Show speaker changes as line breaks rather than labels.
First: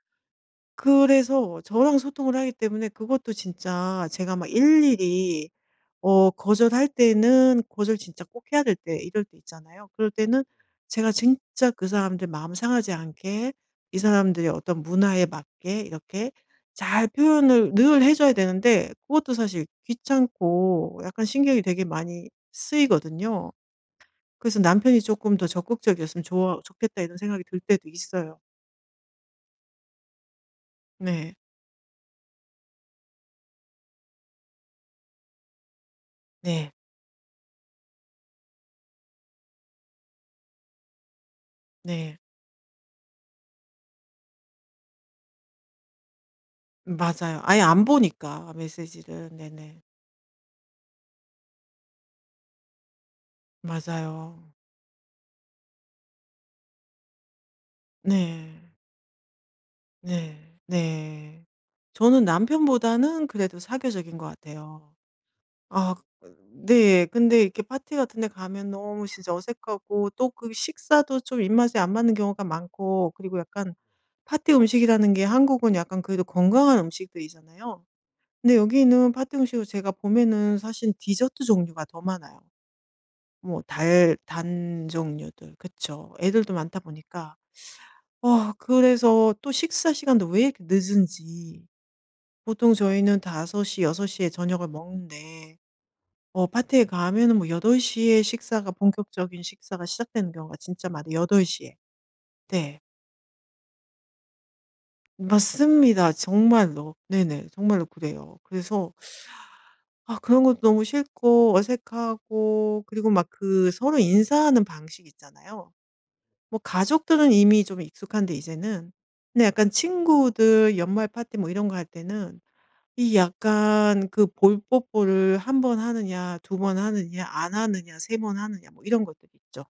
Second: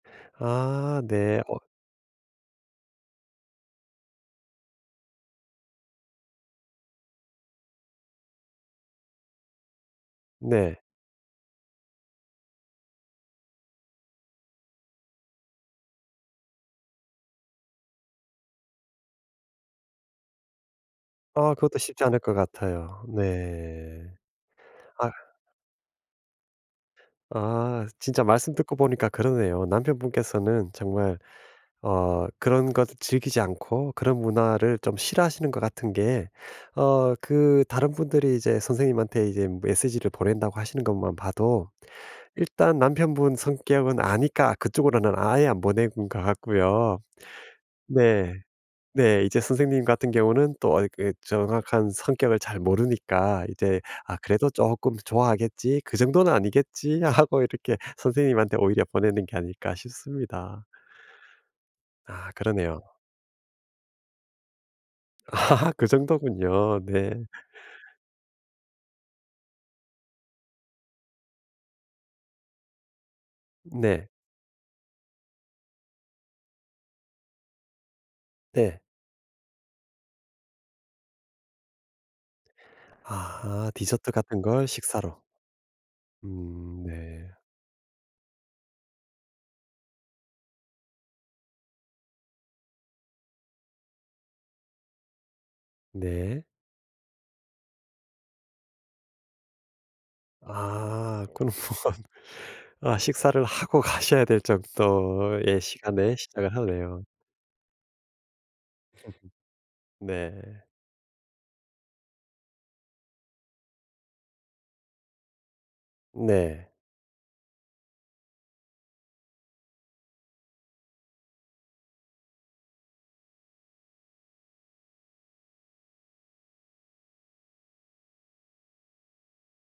아. 네.
그래서
어
저랑 소통을 하기 때문에 그것도 진짜 제가 막 일일이 어 거절할 때는 거절 진짜 꼭 해야 될 때 이럴 때 있잖아요. 그럴 때는
네.
제가 진짜 그 사람들 마음 상하지 않게 이 사람들의 어떤 문화에 맞게 이렇게 잘 표현을 늘 해 줘야 되는데 그것도 사실 귀찮고 약간
아.
신경이
그것도
되게
쉽지 않을
많이
것 같아요.
쓰이거든요.
네.
그래서 '남편이
아휴.
쪼끔 더 적극적이었으면 좋아 좋겠다.' 이런 생각이 들
아.
때도
진짜
있어요.
말씀 듣고 보니까 그러네요. 남편분께서는 정말
네.
어 그런 것 즐기지 않고 그런 문화를 좀 싫어하시는 것 같은 게
네.
어 그 다른 분들이 이제 선생님한테 이제 메시지를 보낸다고 하시는 것만 봐도
네.
일단 남편분 성격은 아니까 그쪽으로는 아예 안 보낸 것 같고요.
맞아요. 아예 안
네.
보니까
네.
메시지를.
이제
네네.
선생님 같은 경우는 또 어 이 정확한 성격을 잘 모르니까 이제 아
맞아요.
그래도 '쪼끔 좋아하겠지? 그 정도는 아니겠지?' 하고 이렇게 '선생님한테
네.
오히려 보내는 게 아닐까?'
네.
싶습니다.
네. 저는
아 그러네요.
남편보다는 그래도 사교적인 것 같아요.
아 그
아.
정도군요.
네.
네.
근데 이렇게 파티 같은 데 가면 너무 진짜 어색하고 또 그 식사도 좀 입맛에 안 맞는 경우가 많고 그리고 약간
네.
파티 음식이라는 게 한국은 약간 그래도 건강한 음식들이잖아요. 근데
네.
여기는 파티 음식을 제가 보면은 사실 디저트 종류가 더 많아요. 뭐
아. 디저트
달
같은 걸
단
식사로.
종류들. 그쵸. 애들도 많다
음. 네.
보니까. 아 그래서 또 식사 시간도 왜 이렇게 늦은지. 보통 저희는 5:00, 6:00 에 저녁을 먹는데
네.
어 파티에 가면은 뭐 8:00 에 식사가 본격적인 식사가 시작되는 경우가 진짜 많
아.
여덟
그럼
시 에
뭐
네.
아 식사를 하고 가셔야 될 정도의
맞습니다
시간에 시작을
정말로.
하네요.
네네. 정말로 그래요. 그래서 아
네.
그런 것도 너무 싫고 어색하고 그리고 막 그 서로 인사하는 방식이 있잖아요. 뭐
네.
가족들은 이미 좀 익숙한데 이제는 근데 약간 친구들 연말 파티 뭐 이런 거 할 때는 이 약간 그 볼 뽀뽀를 1 번 하느냐 2 번 하느냐 안 하느냐 3 번 하느냐 뭐 이런 것들이 있죠.